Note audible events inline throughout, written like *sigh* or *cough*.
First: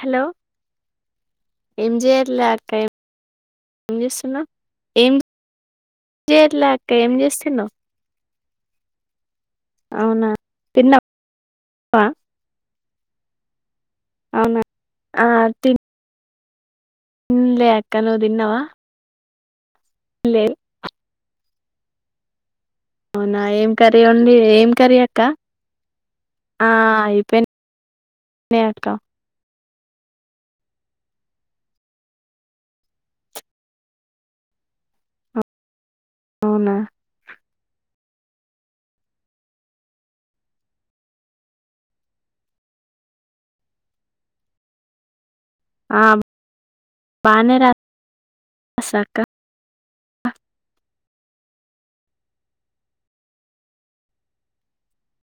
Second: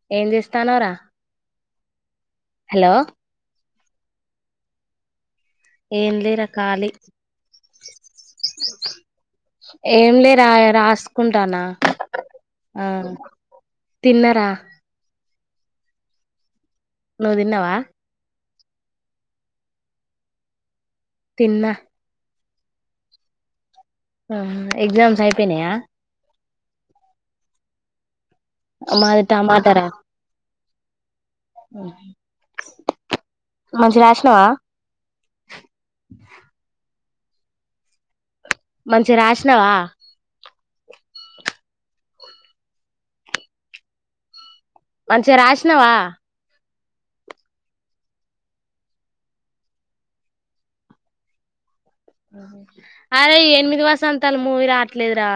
Hello ఏం చేస్తానావు రా ఏం జై లే అక్క ఏ చేస్తున్నా ఏం ఏం లేరా చేయట్లే ఖాళీ అక్క ఏం చేస్తున్నావు ఏం లే రా తిన్నావా రాసుకుంటానా ఆ తిన్నరా. తిన్ నువ్వు మ్ లే తిన్నావా అక్క నూ దిన్నవా? లే తిన్నా. అవునా ఏం కర్రీ ఒండి ఏం కర్రీ అక్క? ఎగ్జామ్స్ అయిపోయినాయా ఆ అయిపెన్ మాది టమాటా రా. మంచిగ రాషినవా? అవునా మంచిగ రాషినవా? మంచి చిగ రాషినవా? ఆ బానే రా సినా అక్క. అరే ఎనిమిది వసంతాలు మూవీ రాట్లేదురా.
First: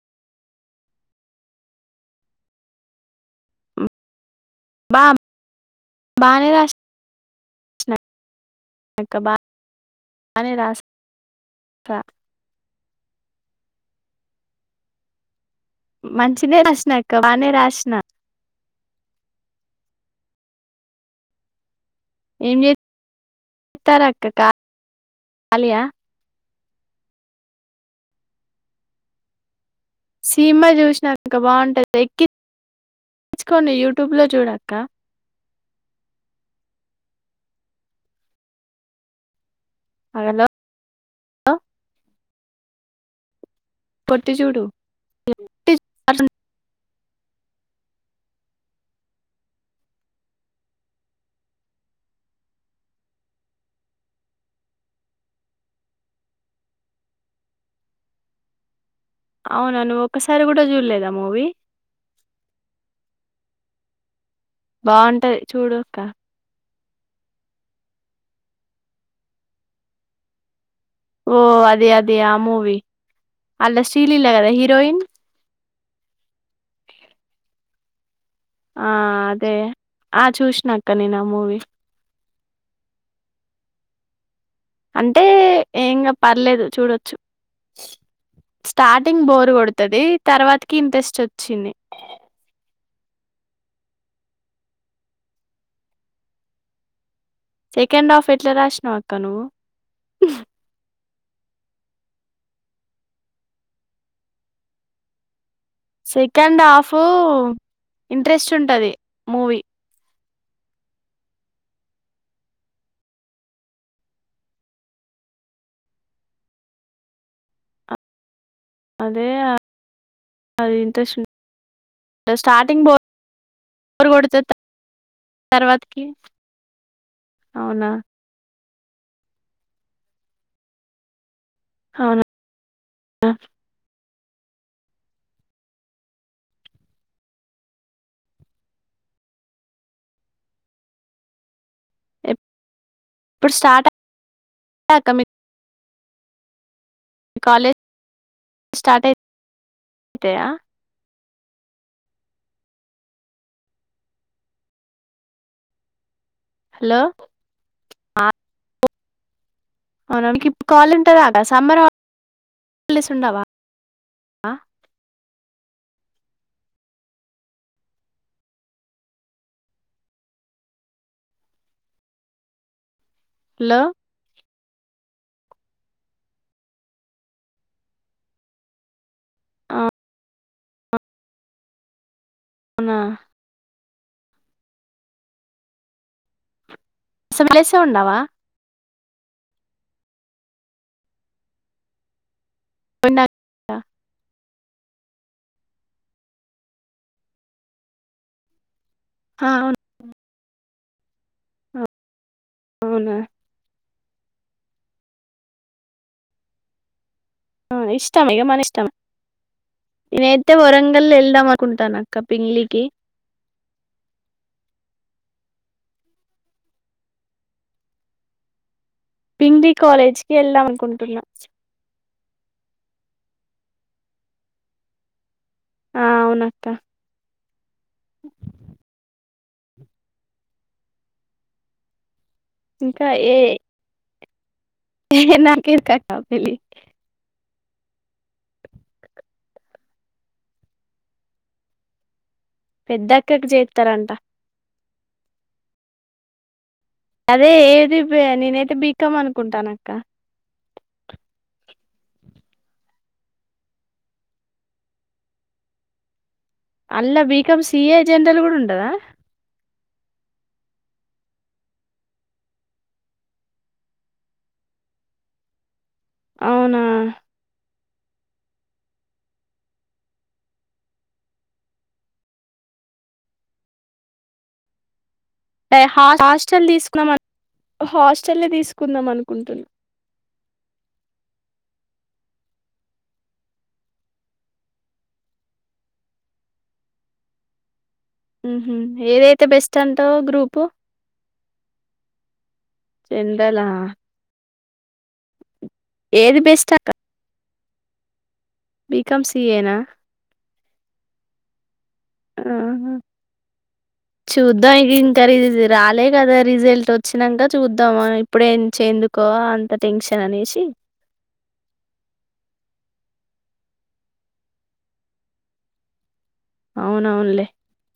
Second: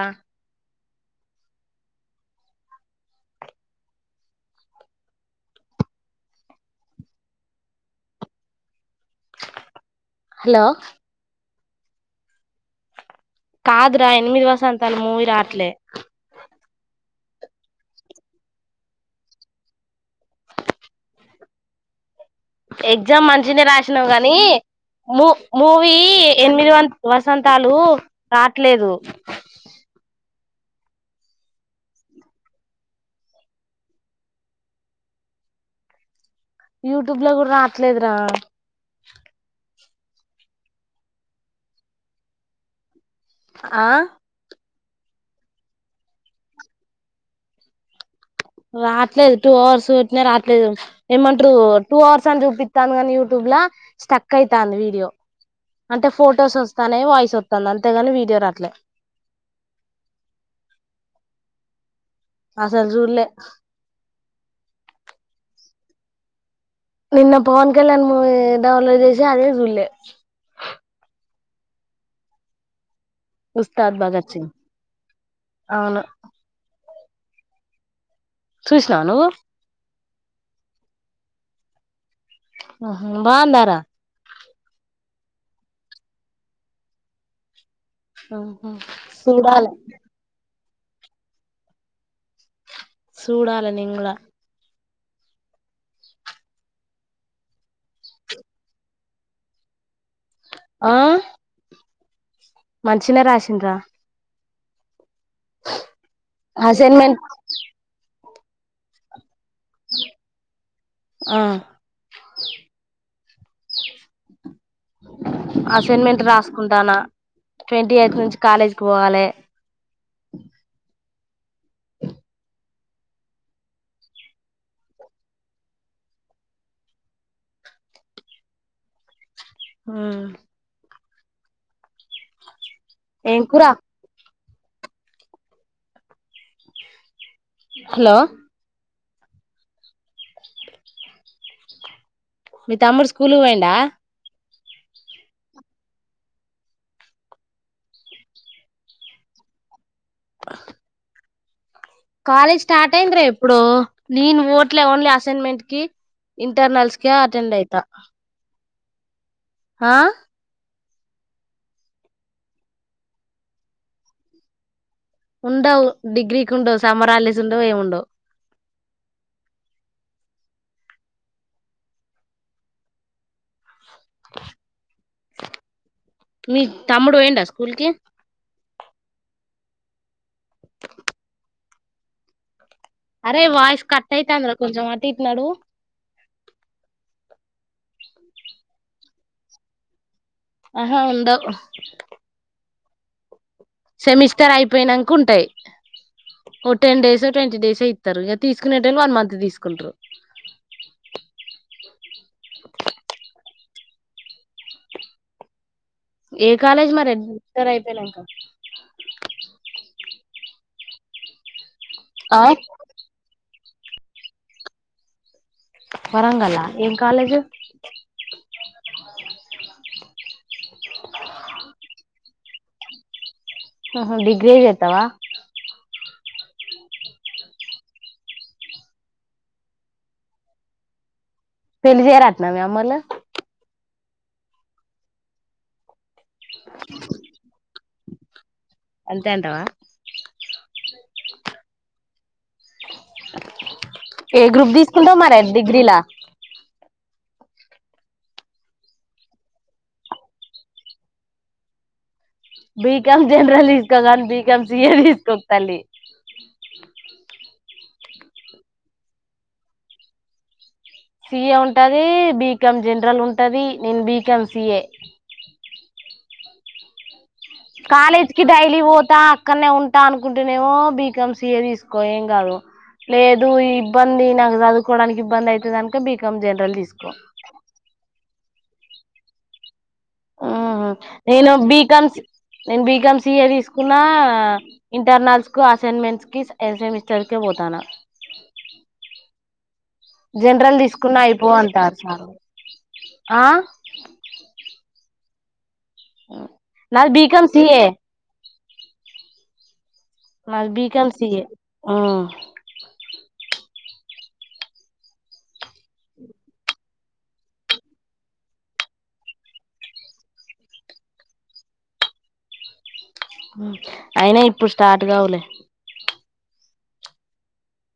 బాం బానే రాసి *inaudible* బానే హలో రాస్ క కాదురా ఎనిమిది వసంతాలు మూవి రాట్లే. మంచినే రాసినా అక్క, బానే రాసిన. ఏం ఎగ్జామ్ మంచినే చేస్తారు రాషినవ్ అక్క గానీ, మూ ఖాళీయా మూవీ ఎనిమిదివన్ వసంతాలూ రాట్లేదు. సీమా చూషినా అక్క బావుంటది. ఎక్కిచ్చుకొని యూట్యూబ్ లో చూడక్క. యూట్యూబ్ లో గుడ రాట్లేదురా. హలో లొ ఆ కొట్టి చూడు. *unintelligible* రాట్లేదు టూ అవర్స్ కొట్టినా రాట్లేదు. ఏమంటరు టూ అవర్స్ అని చూపిత్తాంది కానీ యూట్యూబ్ ల స్టక్ అయితాంది వీడియో, అంటే ఫొటోస్ వస్తానే వాయిస్ వత్తాంది, అంతేగాని వీడియో రాట్లే. అవునా నువ్వు ఒక్కసారి గూడా చూడలేదా మూవీ? అసల్ జూశ్లే. బావుంటది చూడు అక్క. నిన్న పవన్ కళ్యాణ్ మూవీ డౌన్లోడ్ చేసా. అదీ జూశ్లే. ఓ అదే అదే ఆ మూవి. అందల ఉస్తాద్ శ్రీలీల భగత్ సింగ్ కదా హీరోయిన్. అవును ఆ చూసినావా నువ్వు అదే. ఆ చూసినాక్క నేను ఆ మూవీ హ బా అందారా అంటే ఏంకా పర్లేదు చూడొచ్చు ఆహా స్టార్టింగ్ బోరు చూడాలి కొడుతుది తర్వాత కిన్ తెెస్ట్ వచ్చింది సూడాల నింగ్ సెకండ్ హాఫ్ ఎట్లా రాసినావ అక్క నువ్వు ఆ మంచిిన రాసింద్రా సెకండ్ హాఫ్ అసైన్మెంట్ ఇంట్రెస్ట్ ఉంటది మూవీ ఆ అసైన్మెంట్ రాసుకుంటానా ట్వంటీ ఎయిట్ నుంచి కాలేజీకి పోవాలి అదే అది ఇంట్రెస్ట్ ఉ స్టార్టింగ్ బ బ కొ తర్వాతకి అవునా ఆ అవును ఏంకురా హలో మీ తమ్ముడు స్కూల్ పోయిండ క కమి మీ కాలేజ్ స్టార్ట్ అయింద అంతయా కాలేజ్ స్టార్ట్ అయిందిరా ఎప్పుడు నేను ఓట్లే ఓన్లీ అసైన్మెంట్ కి ఇంటర్నల్స్ హలో! క అటెండ్ అయితా ఆ అవుకి ఇప్పు కాలుంటారాగా సమ్మర్ తెలిసి ఉండవా ఉండవు డిగ్రీకి ఉండవు సమ్మర్ హాలీడేస్ ఉండవు ఏము ఉండవు లో మీ తమ్ముడు పోయిండా స్కూల్ కి అవునా! అరే వాష్ కట్ అయితంది కొంచెం అటు ఇటు నడువు అస విలేసం ఉండవా ఆహా ఉందా అన్న సమిస్ ఇస్తారు అయిపోయినాక ఉంటాయి ఓ టెన్ డేస్ ట్వంటీ డేస్ ఇస్తారు ఇక తీసుకునే రె వన్ మంత్ ఆ! అవును. తీసుకుంటారు అవునా! ఏ కాలేజ్ మరె ఇష్టం ఏమన్ ఇష్టం ఈ టే వరంగల్ ఎళ్దామన్ కుంటానక్క ఆ పింగ్లికి వరంగలా ఏం కాలేజు పింగ్లి కాలేజ్కి వెళ్ళాం అనుకుంటున్నా ఆహా డిగ్రీ జెత్తవా ఆహ్ అవునక్క పెళ్లి జేయ రా ఇంకా ఏ నాకు ఎందుకక్క పెళ్ళి అంతే అంటవా పెద్దక్కకి జే ఏ గ్రూప్ ది కిందోమరెన్ డిగ్రీలా అదే ఏది బె నేనైతే బి. కామ్ అనుకుంటానక్క బి. కామ్ జనరల్ తీసుకో గాని బి. Com C. ఎ దీస్కోకు తల్లి. అల్లా బీకామ్ సిఏ జనరల్ గూడ ఉండదా సి. ఎ ఉంటాది బి. కామ్ జనరల్ ఉంటాది నేన్ బి. Com C. ఎ అవునా కాలేజ్ కి డైలీ ఓతా అక్కన్నే ఉంటా అనుకుంటేనేమో బి. కామ్సీసిఏ తీసుకో ఏం గాదు లేదు ఈ ఇబ్బంది నాకు చదువుకోవడానికి ఇ. హా హాస్టల్ దీస్కున్నామన్ హాస్ చెల్లి దీస్కుకుందాం అనుకుంటున్ ఆహ్ హు నేను బి. కామ్సీ నేన్ బి. కామ్సీఏ తీసుకున్నా ఇంటర్నల్స్ కు అసైన్మెంట్స్ కి సెమిస్టర్ కె పోతాన హ్మ్ హు ఏదైతే బెస్ట్ అంటావ్ గ్రూపు జనరల్ తీసుకున్నా అయిపో అంటారు సార్ ఆ జన్రలా ఏది బెస్ట్ అట సి. A B. కామ్సీ ఏనా మల్ బి. Com C. ఎ హ్మ్ ఆహా. చూద్దాం ఇగ ఇంకా ఇది రాలే కదా రిజల్ట్ వచ్చినక చూద్దాం ఆహ్ ఇప్పుడే చెందుకో అంత టెన్షన్ అనేసి. అయినా ఇప్పుడు స్టార్ట్ గావులే అవునవునులే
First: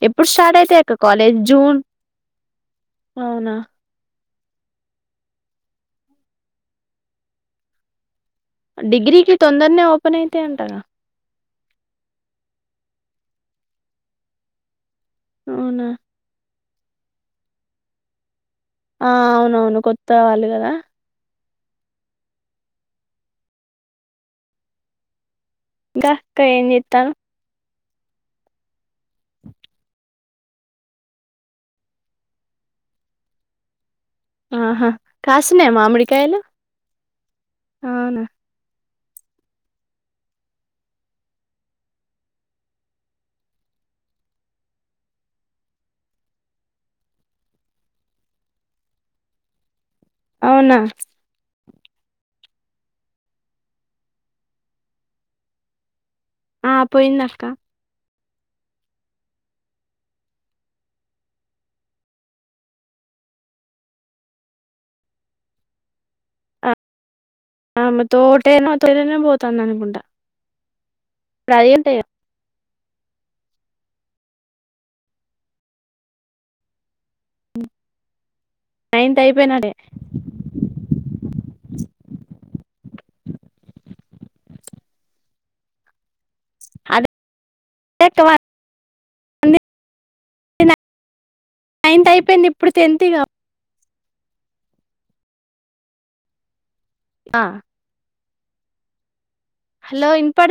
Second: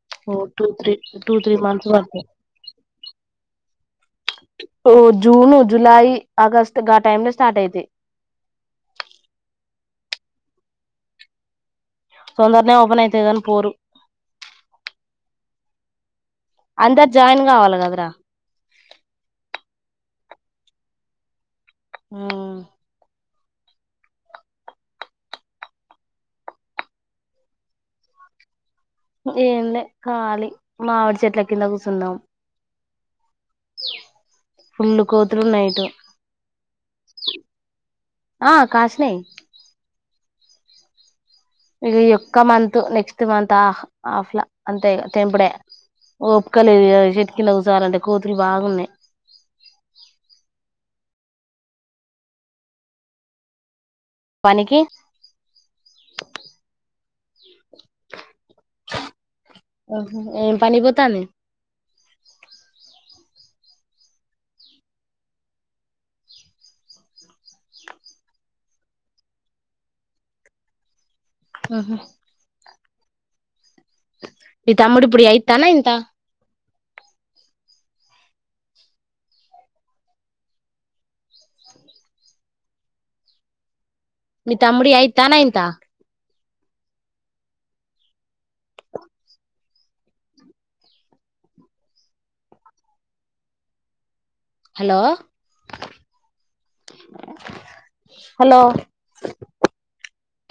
ఎప్పుడు ఒ స్టార్ట్ టూ అయితాయి త్రీ అక్క two college three June months బడతయ్ అవునా జూను జులై ఆగస్ట్ గా టైమ్ లో స్టార్ట్ అయితయ్ డిగ్రీకి తొందర్నే ఓపెన్ అయితయంటగా తొందర్నే ఓపెన్ అయితది గాని పోరు అవునా అందర్ జాయిన్ గావాలి గదరా ఆహ్ అవునవును కొత్త వాళ్ళు గదా హ ఇంకా ఇంకా ఏం చేన్నారు ఏం లే కాలి మావిడి చెట్ల కింద కూర్చుందాం. ఆహా ఫుల్లు కోతులు ఉన్నాయి కాశినయా ఇటు మామిడికాయలు అవునా. ఆ కాసినాయి ఇక ఈ ఒక్క మంత్ నెక్స్ట్ మంత్ ఆఫ్ ఆఫ్లా అంతే తెంపుడే ఉపకలు చెతికి న కూసాలంటే కూతులు బాగున్నాయి. అవునా పనికి ఆ పోయిందక్క హ ఏం పనికి పోతుంది ఆ మ తటేట పోతాన్న అనికుంట. ఇప్పుడు అద ఆహా ని తమ్ముడిపుడి ఎయిట్ హా ననైత్ హ నైన్త్ అయిపోయినాడే. మీ తమ్ముడి ఎయిట్ నైన్త్ *unintelligible* ఎ నైన్త్ అయిపోయింది ఇప్పుడు టెన్త్ కా హలో ఆ హలో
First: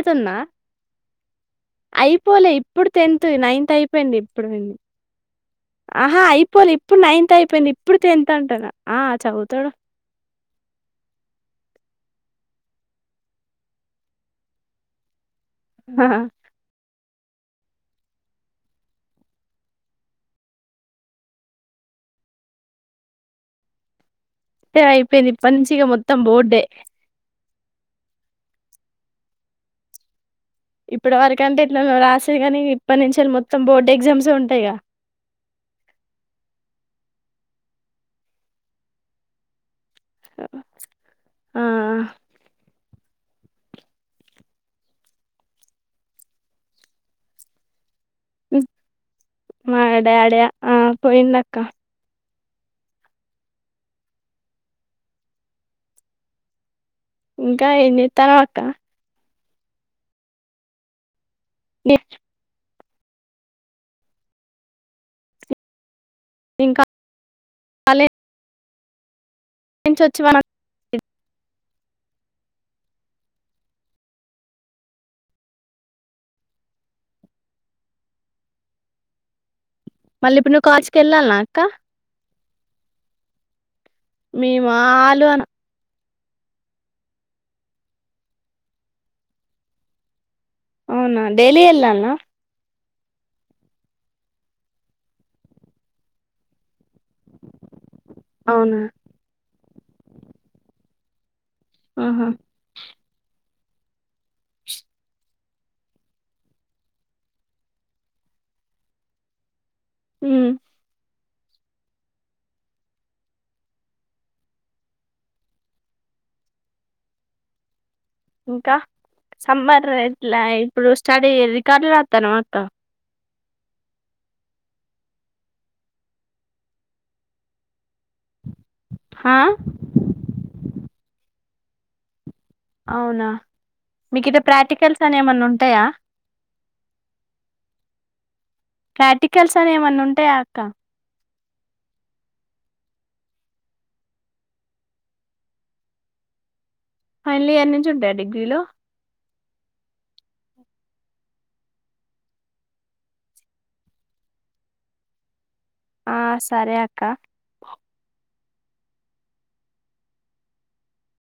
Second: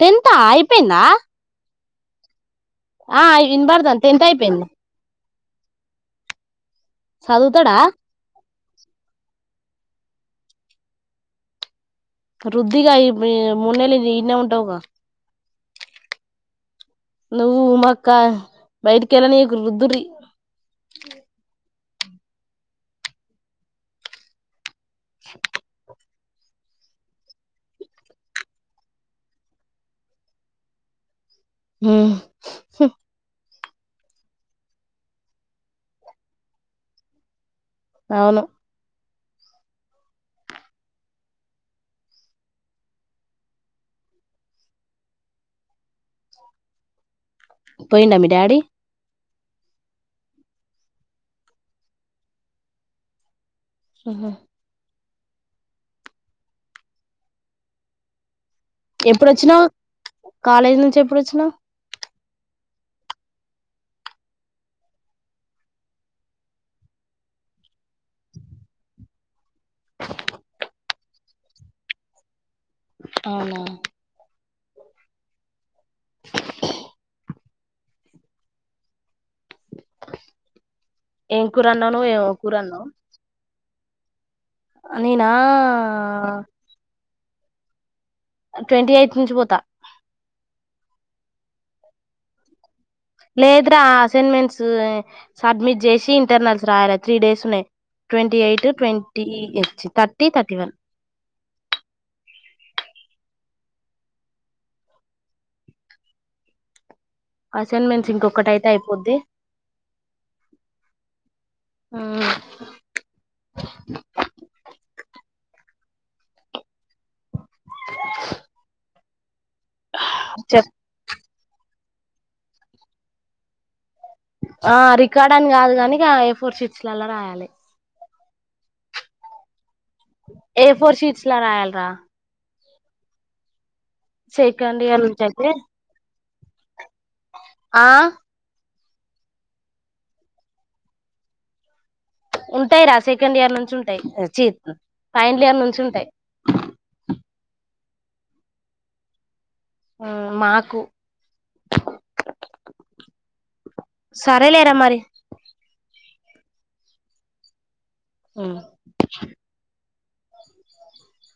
టెన్త అయిపోయిందా. అయిపోలే ఇప్పుడు ఆ టెన్త్ నైన్త్ వినబడతాంది అయిపోయింది టెన్త్ ఇప్పుడే అయిపోయింది ఆహా ఇపోలి ఇ ఇప్పుడు నైన్త్ అయిపోయింది చదువుతాడా ఇప్పుడు టెన్ అంటునా. ఆ చదువుతాడు రుధగాయి మొన్నలు ఎన్న ఉంటవుగా హ నువ్వు మాక్క బయటికెళ్ళని రుదురీ అయిపోయింది ఇప్ప నుంచిగా మొత్తం పత్తంబడే ఇప్పుడు వరకి ఎంటే ఇట్లా ఉమ్ రాసే కానీ ఇప్పటి నుంచి మొత్తం మొత్తం బోర్డు ఎగ్జామ్స్ ఉంటాయిగా అవును ఆ పోయినా మీ డాడీ హ్మ్. మా డాడీ పోయిండుక్కా ఆహా ఇంకా ఎన్ని తర్వాత ఎప్పుడు వచ్చినవ్ కాలేజీ నుంచి ఎప్పుడు వచ్చినవ్ ఇంకా కాలే నుంచి ఒచ్చి మనం చ అవునా మళ్ళీ ఇప్పుడు నువ్వు కాచ్కెళ్ళాలినా అక్క కురనవ్ మేమా ఆలు అన అ ట్వంటీ ఎయిత్ నుంచి పోతా అవునా డైలీ ఎల్ అన్నా లేదురా అసైన్మెంట్స్ సబ్మిట్ చేసి ఇంటర్నల్స్ రాయాల త్రీ డేస్ ఉన్నాయి ట్వంటీ ఎయిట్ అవునా ట్వంటీ చి తర్టీ తర్టీ వన్ ఆహా అసైన్మెంట్స్ ఇంకొకటి అయితే అయిపోద్ది ఊ ఆ ఇంకా సమ్మర్ ఇట్లా చెప్ ఇప్పుడు స్టార్ట్ ఈ రికాడ్లు రాతనవ అత్త ఆ రికార్డ్ అని కాదు కానిక ఏ ఫోర్ షిట్స్ లలా రాయాలి హా ఏ ఫోర్ షీట్స్లా రాయాలరా అవునా మీకు ఇడ సెకండ్ ప్రాక్టికల్స్ ఇయర్ అని నుంచి ఏమన్నా అయితే ఉంటాయా ఆ ప్రార్టికల్స్ అని ఏమన్నా ఉంటాయా అక్క ఉంటాయి రా సెకండ్ ఇయర్ నుంచి ఉంటాయి చీ ఫైనల్ ఇయర్ నుంచి ఉంటాయి ఫైనల్ ఇయర్ నుంచి ఉంటాయా డిగ్రీలో ఆ మాకు సరేలేరా మరి ఆ సరే అక్క ఉ